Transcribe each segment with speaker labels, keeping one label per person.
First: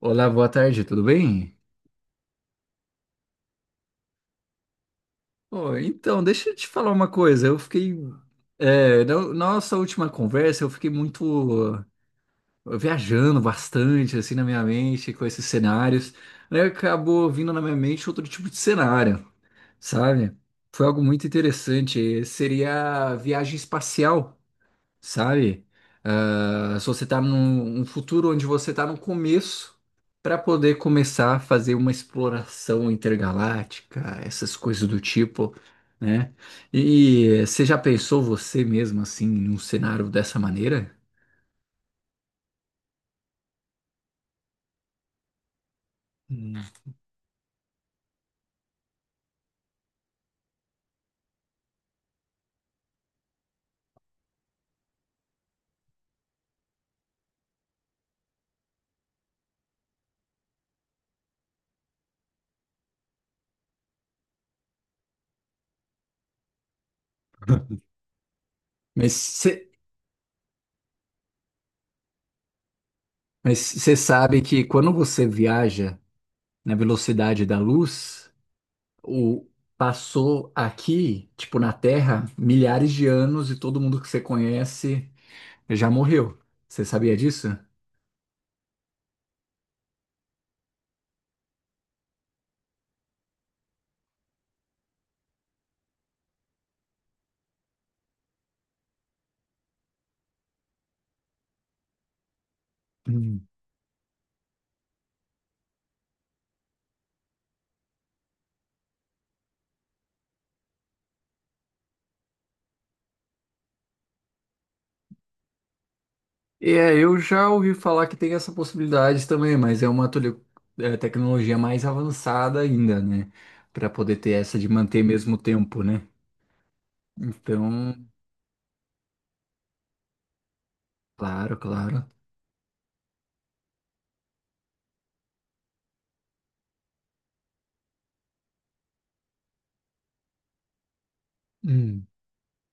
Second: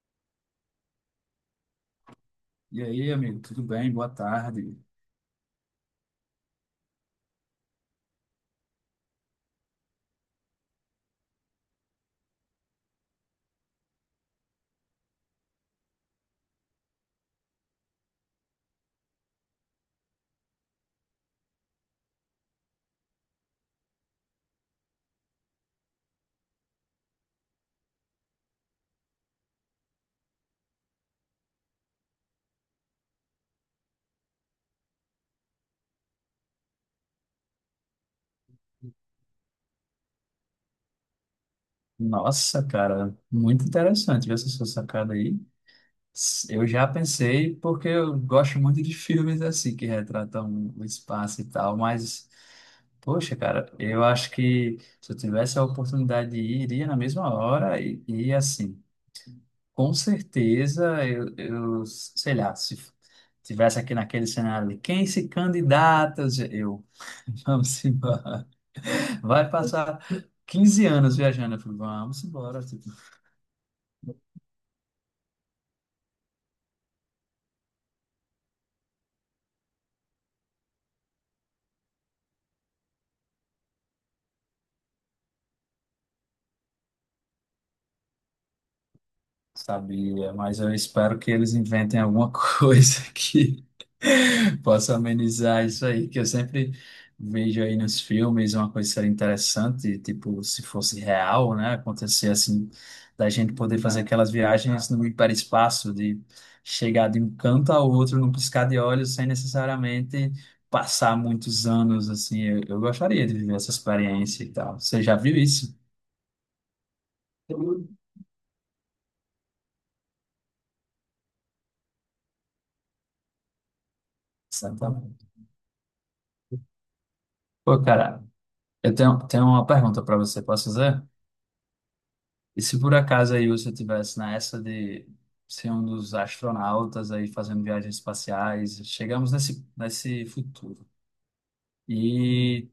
Speaker 1: Olá, boa tarde, tudo bem?
Speaker 2: E aí, amigo, tudo bem? Boa tarde.
Speaker 1: Ô, então, deixa eu te falar uma coisa. Eu fiquei. É, na na nossa última conversa, eu fiquei muito uh, viajando bastante, assim, na minha mente, com esses cenários. Aí acabou vindo na minha mente outro tipo de cenário, sabe? Foi algo muito interessante. Seria a viagem espacial. Sabe? Se você está num futuro onde você está no começo, para poder começar a fazer uma exploração intergaláctica, essas coisas do tipo, né? E você já pensou você mesmo assim num cenário dessa maneira?
Speaker 2: Nossa, cara, muito interessante ver essa sua sacada aí.
Speaker 1: Hum.
Speaker 2: Eu já pensei, porque eu gosto muito de filmes assim, que retratam o espaço e tal, mas, poxa, cara, eu acho que se eu tivesse a oportunidade de ir, iria na mesma hora e assim, com certeza, eu, sei lá, se f- tivesse aqui naquele cenário ali, quem se candidata? Eu, vamos embora.
Speaker 1: Mas
Speaker 2: Vai
Speaker 1: você
Speaker 2: passar 15 anos viajando. Eu falei, vamos embora.
Speaker 1: mas você sabe que quando você viaja na velocidade da luz, o passou aqui, tipo na Terra, milhares de anos e todo mundo que você conhece já morreu. Você sabia disso?
Speaker 2: Sabia, mas eu espero que eles inventem alguma coisa que possa amenizar isso aí, que eu sempre vejo aí nos filmes uma coisa que seria interessante, tipo, se fosse real, né? Acontecer assim, da
Speaker 1: Hum.
Speaker 2: gente poder fazer aquelas viagens no hiperespaço, de chegar de um canto ao outro num piscar de olhos, sem necessariamente passar muitos anos, assim. Eu gostaria de viver essa experiência e tal. Você já viu isso?
Speaker 1: Eu já ouvi falar que tem essa possibilidade também, mas é uma tecnologia mais avançada ainda, né? Para poder ter essa de manter
Speaker 2: Exatamente.
Speaker 1: mesmo tempo, né?
Speaker 2: Pô,
Speaker 1: Então,
Speaker 2: cara. Eu tenho uma pergunta para você, posso fazer?
Speaker 1: claro, claro.
Speaker 2: E se por acaso aí você tivesse nessa de ser um dos astronautas aí fazendo viagens espaciais, chegamos nesse futuro
Speaker 1: Hum.
Speaker 2: e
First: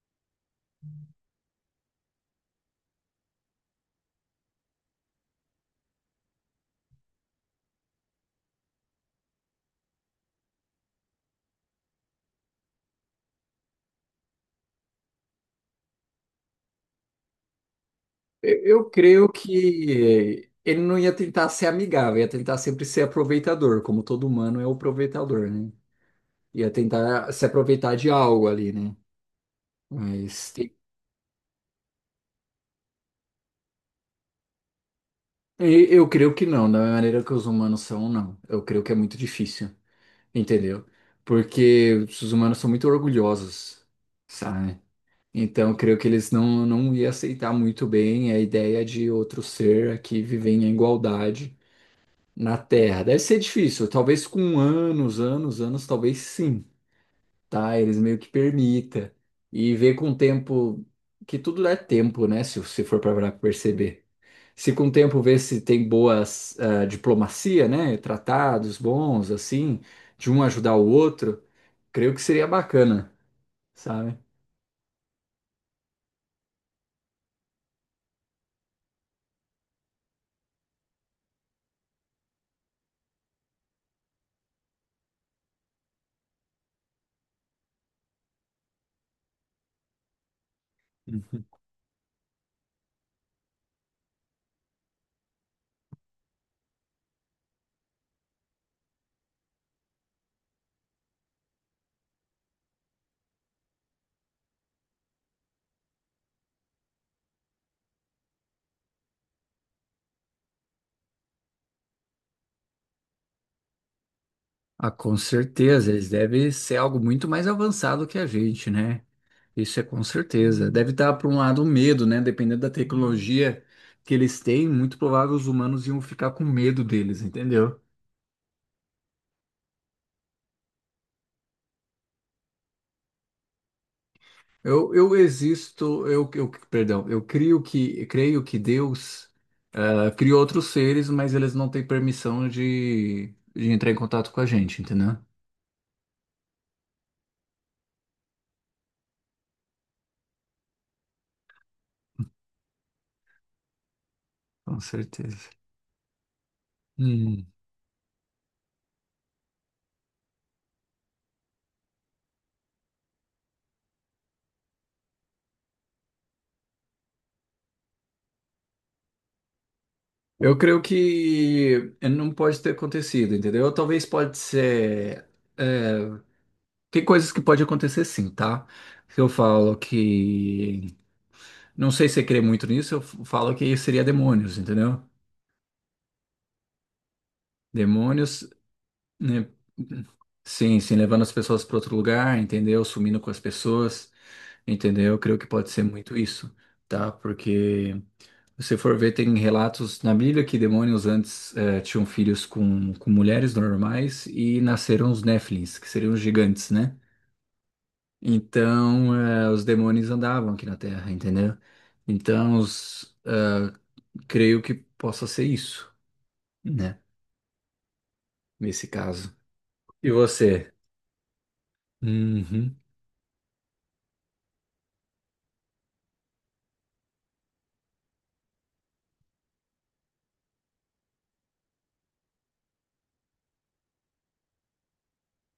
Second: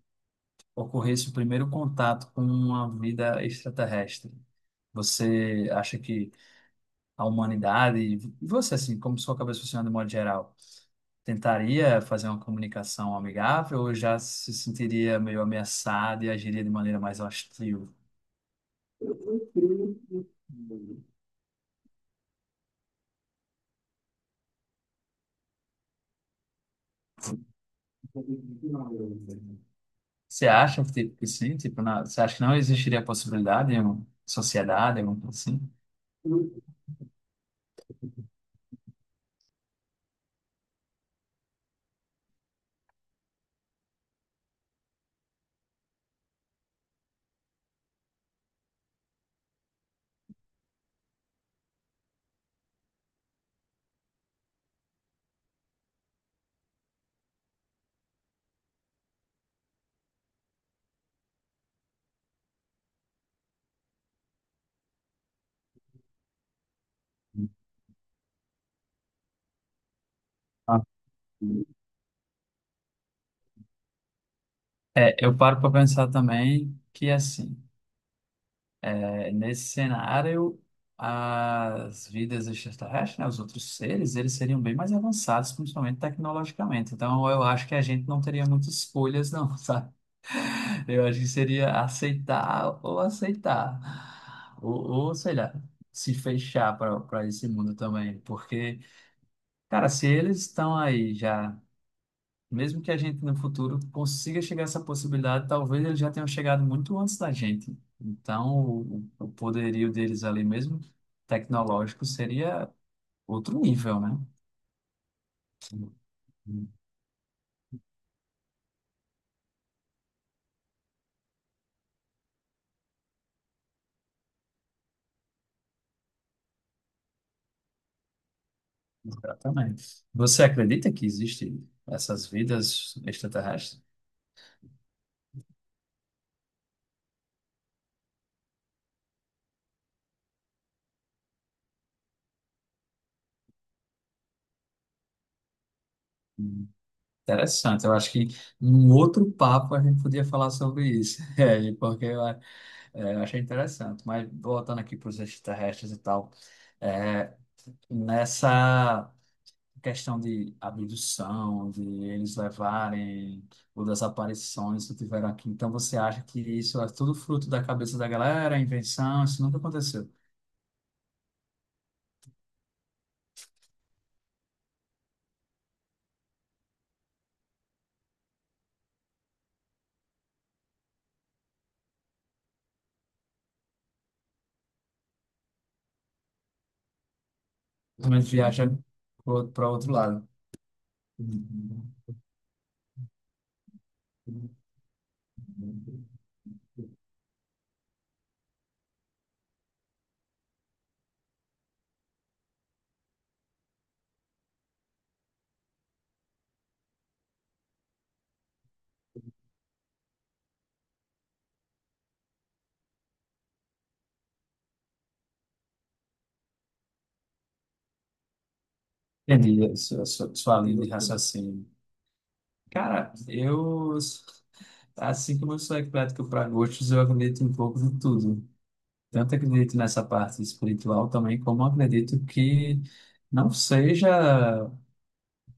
Speaker 2: ocorresse o primeiro contato com uma vida extraterrestre, você acha que a humanidade, e você assim, como sua cabeça funciona de modo geral, tentaria fazer uma comunicação amigável ou já se sentiria meio ameaçado e agiria de maneira mais hostil?
Speaker 1: Eu creio que ele não ia tentar ser amigável, ia tentar sempre ser aproveitador, como todo humano é o aproveitador, né? Ia tentar se aproveitar de algo ali, né?
Speaker 2: Você
Speaker 1: Mas
Speaker 2: acha que tipo, que sim? Tipo, você acha que não existiria a possibilidade de uma sociedade, alguma coisa assim?
Speaker 1: Eu creio que não, da maneira que os humanos são, não. Eu creio que é muito difícil, entendeu? Porque os humanos são muito orgulhosos, sabe? Então, eu creio que eles não, não iam aceitar muito bem a ideia de outro ser aqui viver em igualdade na Terra. Deve ser difícil, talvez com anos, anos, anos, talvez sim, tá? Eles meio que permita. E ver com o tempo, que tudo dá tempo, né? Se for para perceber. Se com o tempo ver se tem boas diplomacia, né? Tratados bons, assim, de um ajudar
Speaker 2: Ah.
Speaker 1: o outro, creio que seria bacana, sabe?
Speaker 2: É, eu paro para pensar também que, assim, é, nesse cenário, as vidas extraterrestres, né, os outros seres, eles seriam bem mais avançados, principalmente tecnologicamente. Então, eu acho que a gente não teria muitas escolhas, não, sabe? Eu acho que seria aceitar ou aceitar. Ou sei lá, se fechar para esse mundo também. Porque, cara, se eles estão aí já, mesmo que a gente no futuro consiga chegar a essa possibilidade, talvez eles já tenham chegado muito antes da gente. Então, o poderio deles ali mesmo, tecnológico, seria outro nível, né?
Speaker 1: Ah, com certeza, eles devem ser algo muito mais avançado que a gente, né? Isso é com certeza. Deve estar, por um lado, um medo, né? Dependendo da tecnologia que eles têm, muito provável os humanos iam ficar com medo deles, entendeu?
Speaker 2: Exatamente. Você acredita que existem essas vidas extraterrestres?
Speaker 1: Eu existo, eu, perdão, creio que Deus criou outros seres, mas eles não têm permissão de entrar em contato com a gente, entendeu?
Speaker 2: Interessante, eu acho que em outro papo a gente podia falar sobre isso, É, e porque é, eu achei interessante. Mas
Speaker 1: Com
Speaker 2: voltando aqui para os
Speaker 1: certeza.
Speaker 2: extraterrestres e tal, é,
Speaker 1: Hum.
Speaker 2: nessa questão de abdução, de eles levarem ou das aparições que tiveram aqui, então você acha que isso é tudo fruto da cabeça da galera, invenção? Isso nunca aconteceu.
Speaker 1: Eu creio que não pode ter acontecido, entendeu? Talvez pode ser. é, Tem coisas que pode acontecer sim, tá? Se Eu falo que. Não sei se você crê muito nisso, eu falo que seria demônios, entendeu?
Speaker 2: Também
Speaker 1: Demônios,
Speaker 2: viaja
Speaker 1: né?
Speaker 2: para outro lado.
Speaker 1: Sim, sim, levando as pessoas para outro lugar, entendeu? Sumindo com as pessoas, entendeu? Eu creio que pode ser muito isso, tá? Porque se você for ver, tem relatos na Bíblia que demônios antes tinham filhos com mulheres normais e nasceram os Néfilins, que seriam os gigantes, né? Então, os demônios andavam aqui na Terra, entendeu? Então, creio que possa ser isso, né? Nesse caso.
Speaker 2: Entendi a
Speaker 1: E
Speaker 2: sua
Speaker 1: você?
Speaker 2: linha de raciocínio.
Speaker 1: Uhum.
Speaker 2: Cara, eu, assim como eu sou eclético para gostos, eu acredito um pouco de tudo. Tanto acredito nessa parte espiritual também, como acredito que não seja,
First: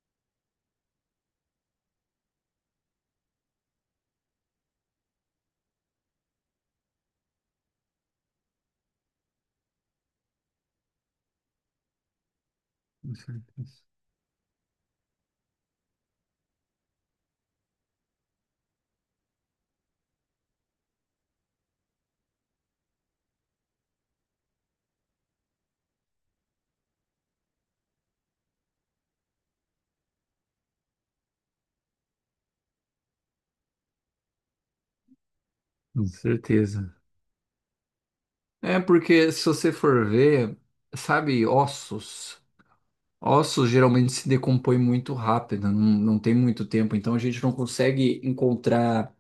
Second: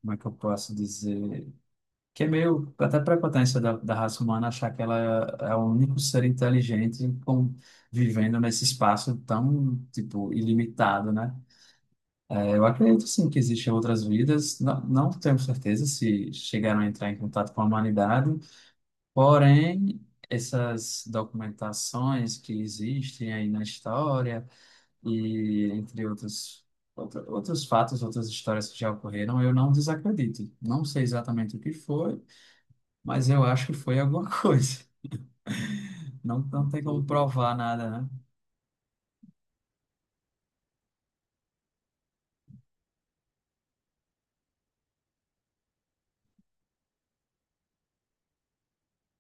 Speaker 2: como é que eu posso dizer, que é meio até prepotência da raça humana achar que ela é o único ser inteligente com, vivendo nesse espaço tão, tipo, ilimitado, né? É, eu acredito sim que existem outras vidas, não tenho certeza se chegaram a entrar em contato com a humanidade, porém, essas documentações que existem aí na história e entre outros, outros fatos, outras histórias que já ocorreram, eu não desacredito. Não sei exatamente o que foi, mas eu acho que foi alguma coisa.
Speaker 1: Com
Speaker 2: Não tem
Speaker 1: certeza.
Speaker 2: como provar nada, né?
Speaker 1: É porque se você for ver, sabe, ossos. Ossos geralmente se decompõem muito rápido, não, não tem muito tempo, então a gente não consegue encontrar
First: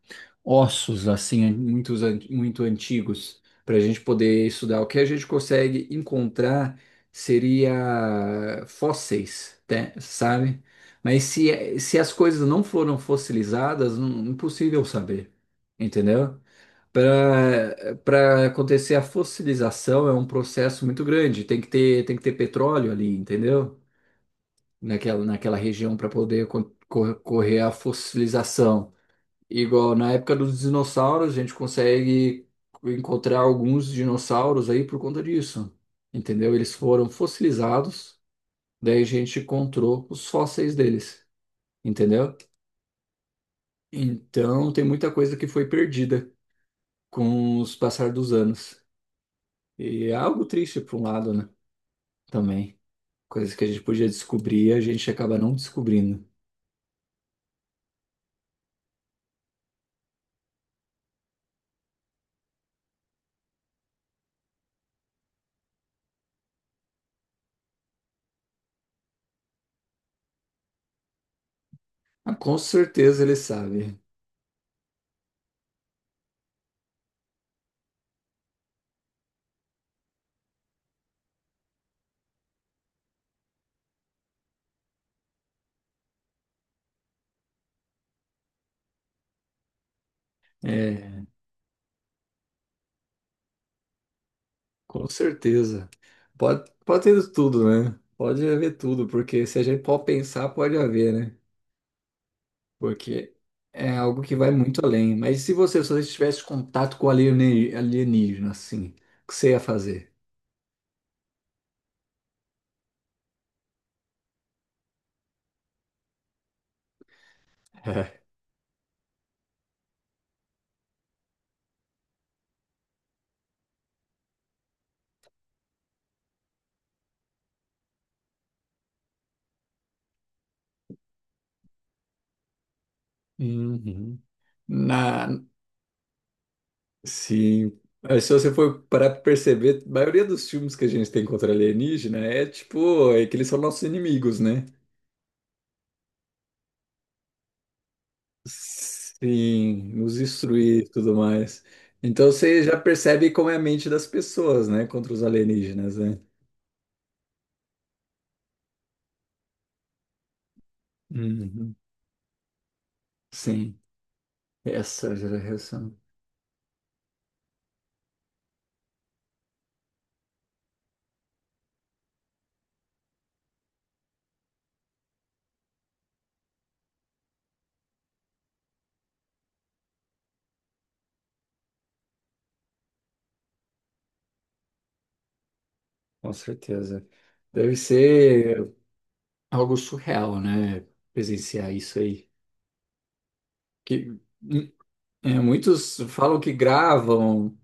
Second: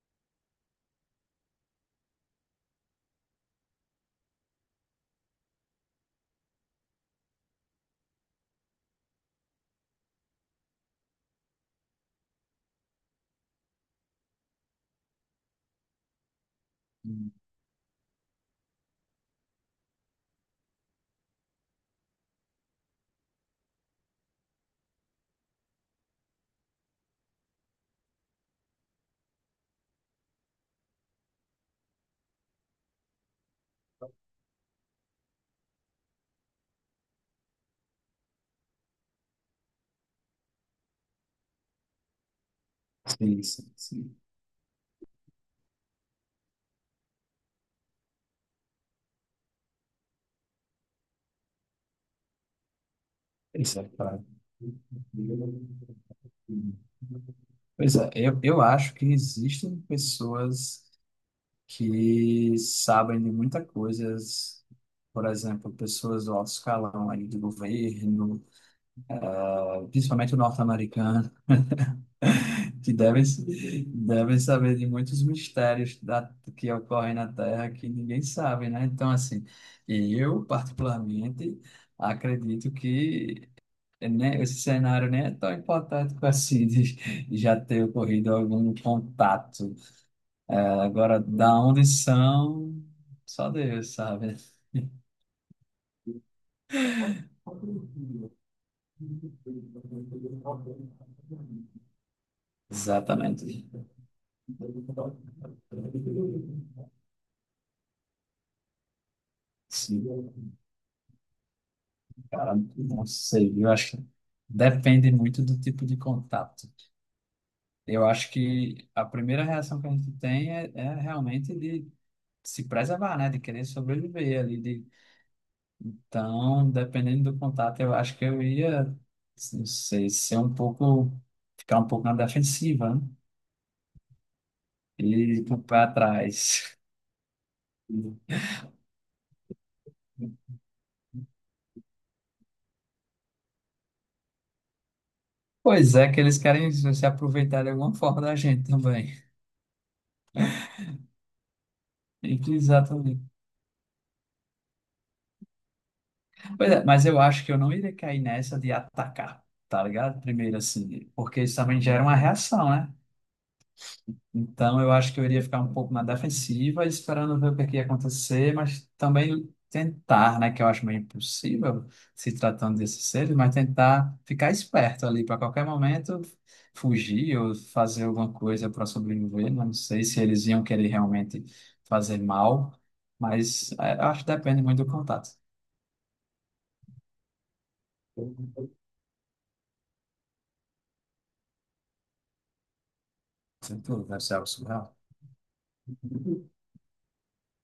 Speaker 1: ossos assim, muitos, muito antigos, para a gente poder estudar. O que a gente consegue encontrar seria fósseis, né, sabe? Mas se as coisas não foram fossilizadas, não, impossível saber, entendeu? Para acontecer a fossilização é um processo muito grande. Tem que ter petróleo ali, entendeu? Naquela, naquela região para poder correr a fossilização. Igual na época dos dinossauros, a gente consegue encontrar alguns dinossauros aí por conta disso, entendeu? Eles foram fossilizados, daí a gente encontrou os fósseis deles, entendeu?
Speaker 2: Sim, sim, sim.
Speaker 1: Então tem muita coisa que foi perdida com os passar dos anos. E é algo triste por um lado, né? Também. Coisas que a
Speaker 2: Isso
Speaker 1: gente
Speaker 2: é
Speaker 1: podia
Speaker 2: claro.
Speaker 1: descobrir, a gente acaba não descobrindo.
Speaker 2: Pois é, eu acho que existem pessoas que sabem de muitas coisas, por exemplo, pessoas do alto escalão aí do governo, principalmente o norte-americano,
Speaker 1: Ah, com
Speaker 2: que devem,
Speaker 1: certeza ele sabe.
Speaker 2: devem saber de muitos mistérios da, que ocorrem na Terra que ninguém sabe, né? Então, assim, eu particularmente acredito que né, esse cenário nem é tão hipotético assim de já ter ocorrido algum contato. Agora,
Speaker 1: É,
Speaker 2: da onde são, só Deus sabe.
Speaker 1: com certeza. Pode, pode ter tudo, né? Pode haver tudo, porque se a gente for pensar, pode haver, né? Porque
Speaker 2: Exatamente.
Speaker 1: é algo que vai muito além. Mas e se você, se você tivesse contato com alienígena, assim, o que você ia fazer?
Speaker 2: Sim. Cara, não sei, eu acho que depende muito do tipo de contato. Eu acho que a primeira reação que a gente tem é realmente de se preservar, né? De querer sobreviver ali. De... Então, dependendo do contato, eu acho que eu ia, não sei, ser um pouco, ficar um pouco na defensiva, né?
Speaker 1: Uhum.
Speaker 2: E
Speaker 1: Na,
Speaker 2: ir com o pé atrás.
Speaker 1: sim. Aí, se você for parar pra perceber, a maioria dos filmes que a gente tem contra alienígena é tipo, é que eles são nossos inimigos, né?
Speaker 2: Pois é, que eles querem se aproveitar de alguma forma da gente também.
Speaker 1: Sim, nos destruir e tudo mais. Então você já
Speaker 2: Exatamente.
Speaker 1: percebe como é a mente das pessoas, né? Contra os alienígenas, né?
Speaker 2: Pois é, mas eu acho que eu não iria cair nessa de atacar, tá ligado? Primeiro, assim, porque isso
Speaker 1: Uhum.
Speaker 2: também gera uma reação, né?
Speaker 1: Sim,
Speaker 2: Então, eu acho
Speaker 1: essa
Speaker 2: que eu iria ficar um pouco
Speaker 1: geração,
Speaker 2: na defensiva, esperando ver o que é que ia acontecer, mas também tentar, né, que eu acho meio impossível se tratando desses seres, mas tentar ficar esperto ali para qualquer momento fugir ou fazer alguma coisa para sobreviver. Não sei se eles iam querer realmente fazer mal, mas é, eu acho que depende muito do contato.
Speaker 1: com certeza. Deve ser algo surreal, né? Presenciar isso aí.
Speaker 2: Sem tudo,
Speaker 1: Que,
Speaker 2: deve ser algo
Speaker 1: hum,
Speaker 2: surreal.
Speaker 1: é, muitos falam que gravam,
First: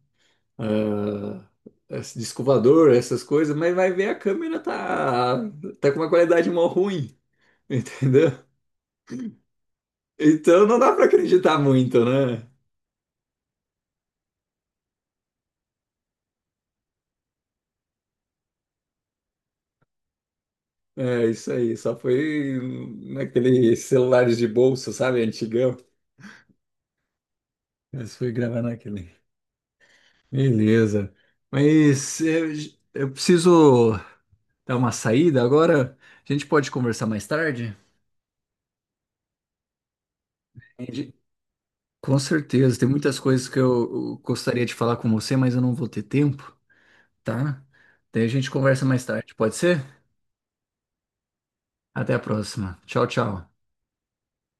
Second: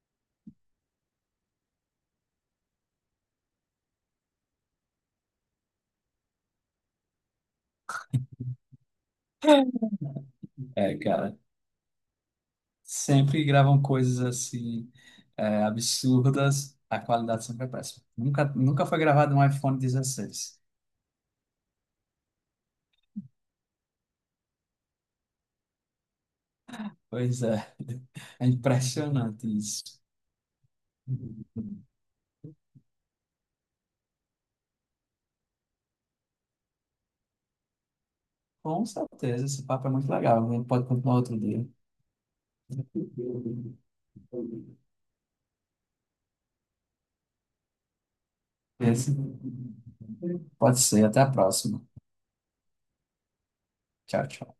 Speaker 1: ah, esse disco voador, essas coisas, mas vai ver a câmera tá com uma qualidade mó ruim, entendeu? Então não dá
Speaker 2: É,
Speaker 1: pra
Speaker 2: cara.
Speaker 1: acreditar muito, né?
Speaker 2: Sempre gravam coisas assim, é, absurdas, a qualidade sempre é péssima. Nunca, nunca foi gravado um iPhone 16.
Speaker 1: É isso aí, só foi naquele celulares de bolso, sabe, antigão.
Speaker 2: Pois é,
Speaker 1: Mas foi
Speaker 2: é
Speaker 1: gravar naquele.
Speaker 2: impressionante isso.
Speaker 1: Beleza. Mas eu, eu preciso dar uma saída agora. A gente pode conversar mais tarde?
Speaker 2: Com certeza, esse papo é muito legal. A gente pode
Speaker 1: Entendi.
Speaker 2: continuar outro dia.
Speaker 1: Com certeza, tem muitas coisas que eu gostaria de falar com você, mas eu não vou ter tempo. Tá? Daí a gente conversa mais
Speaker 2: Esse-
Speaker 1: tarde, pode ser?
Speaker 2: pode ser, até a próxima.
Speaker 1: Até a próxima. Tchau, tchau.
Speaker 2: Tchau, tchau.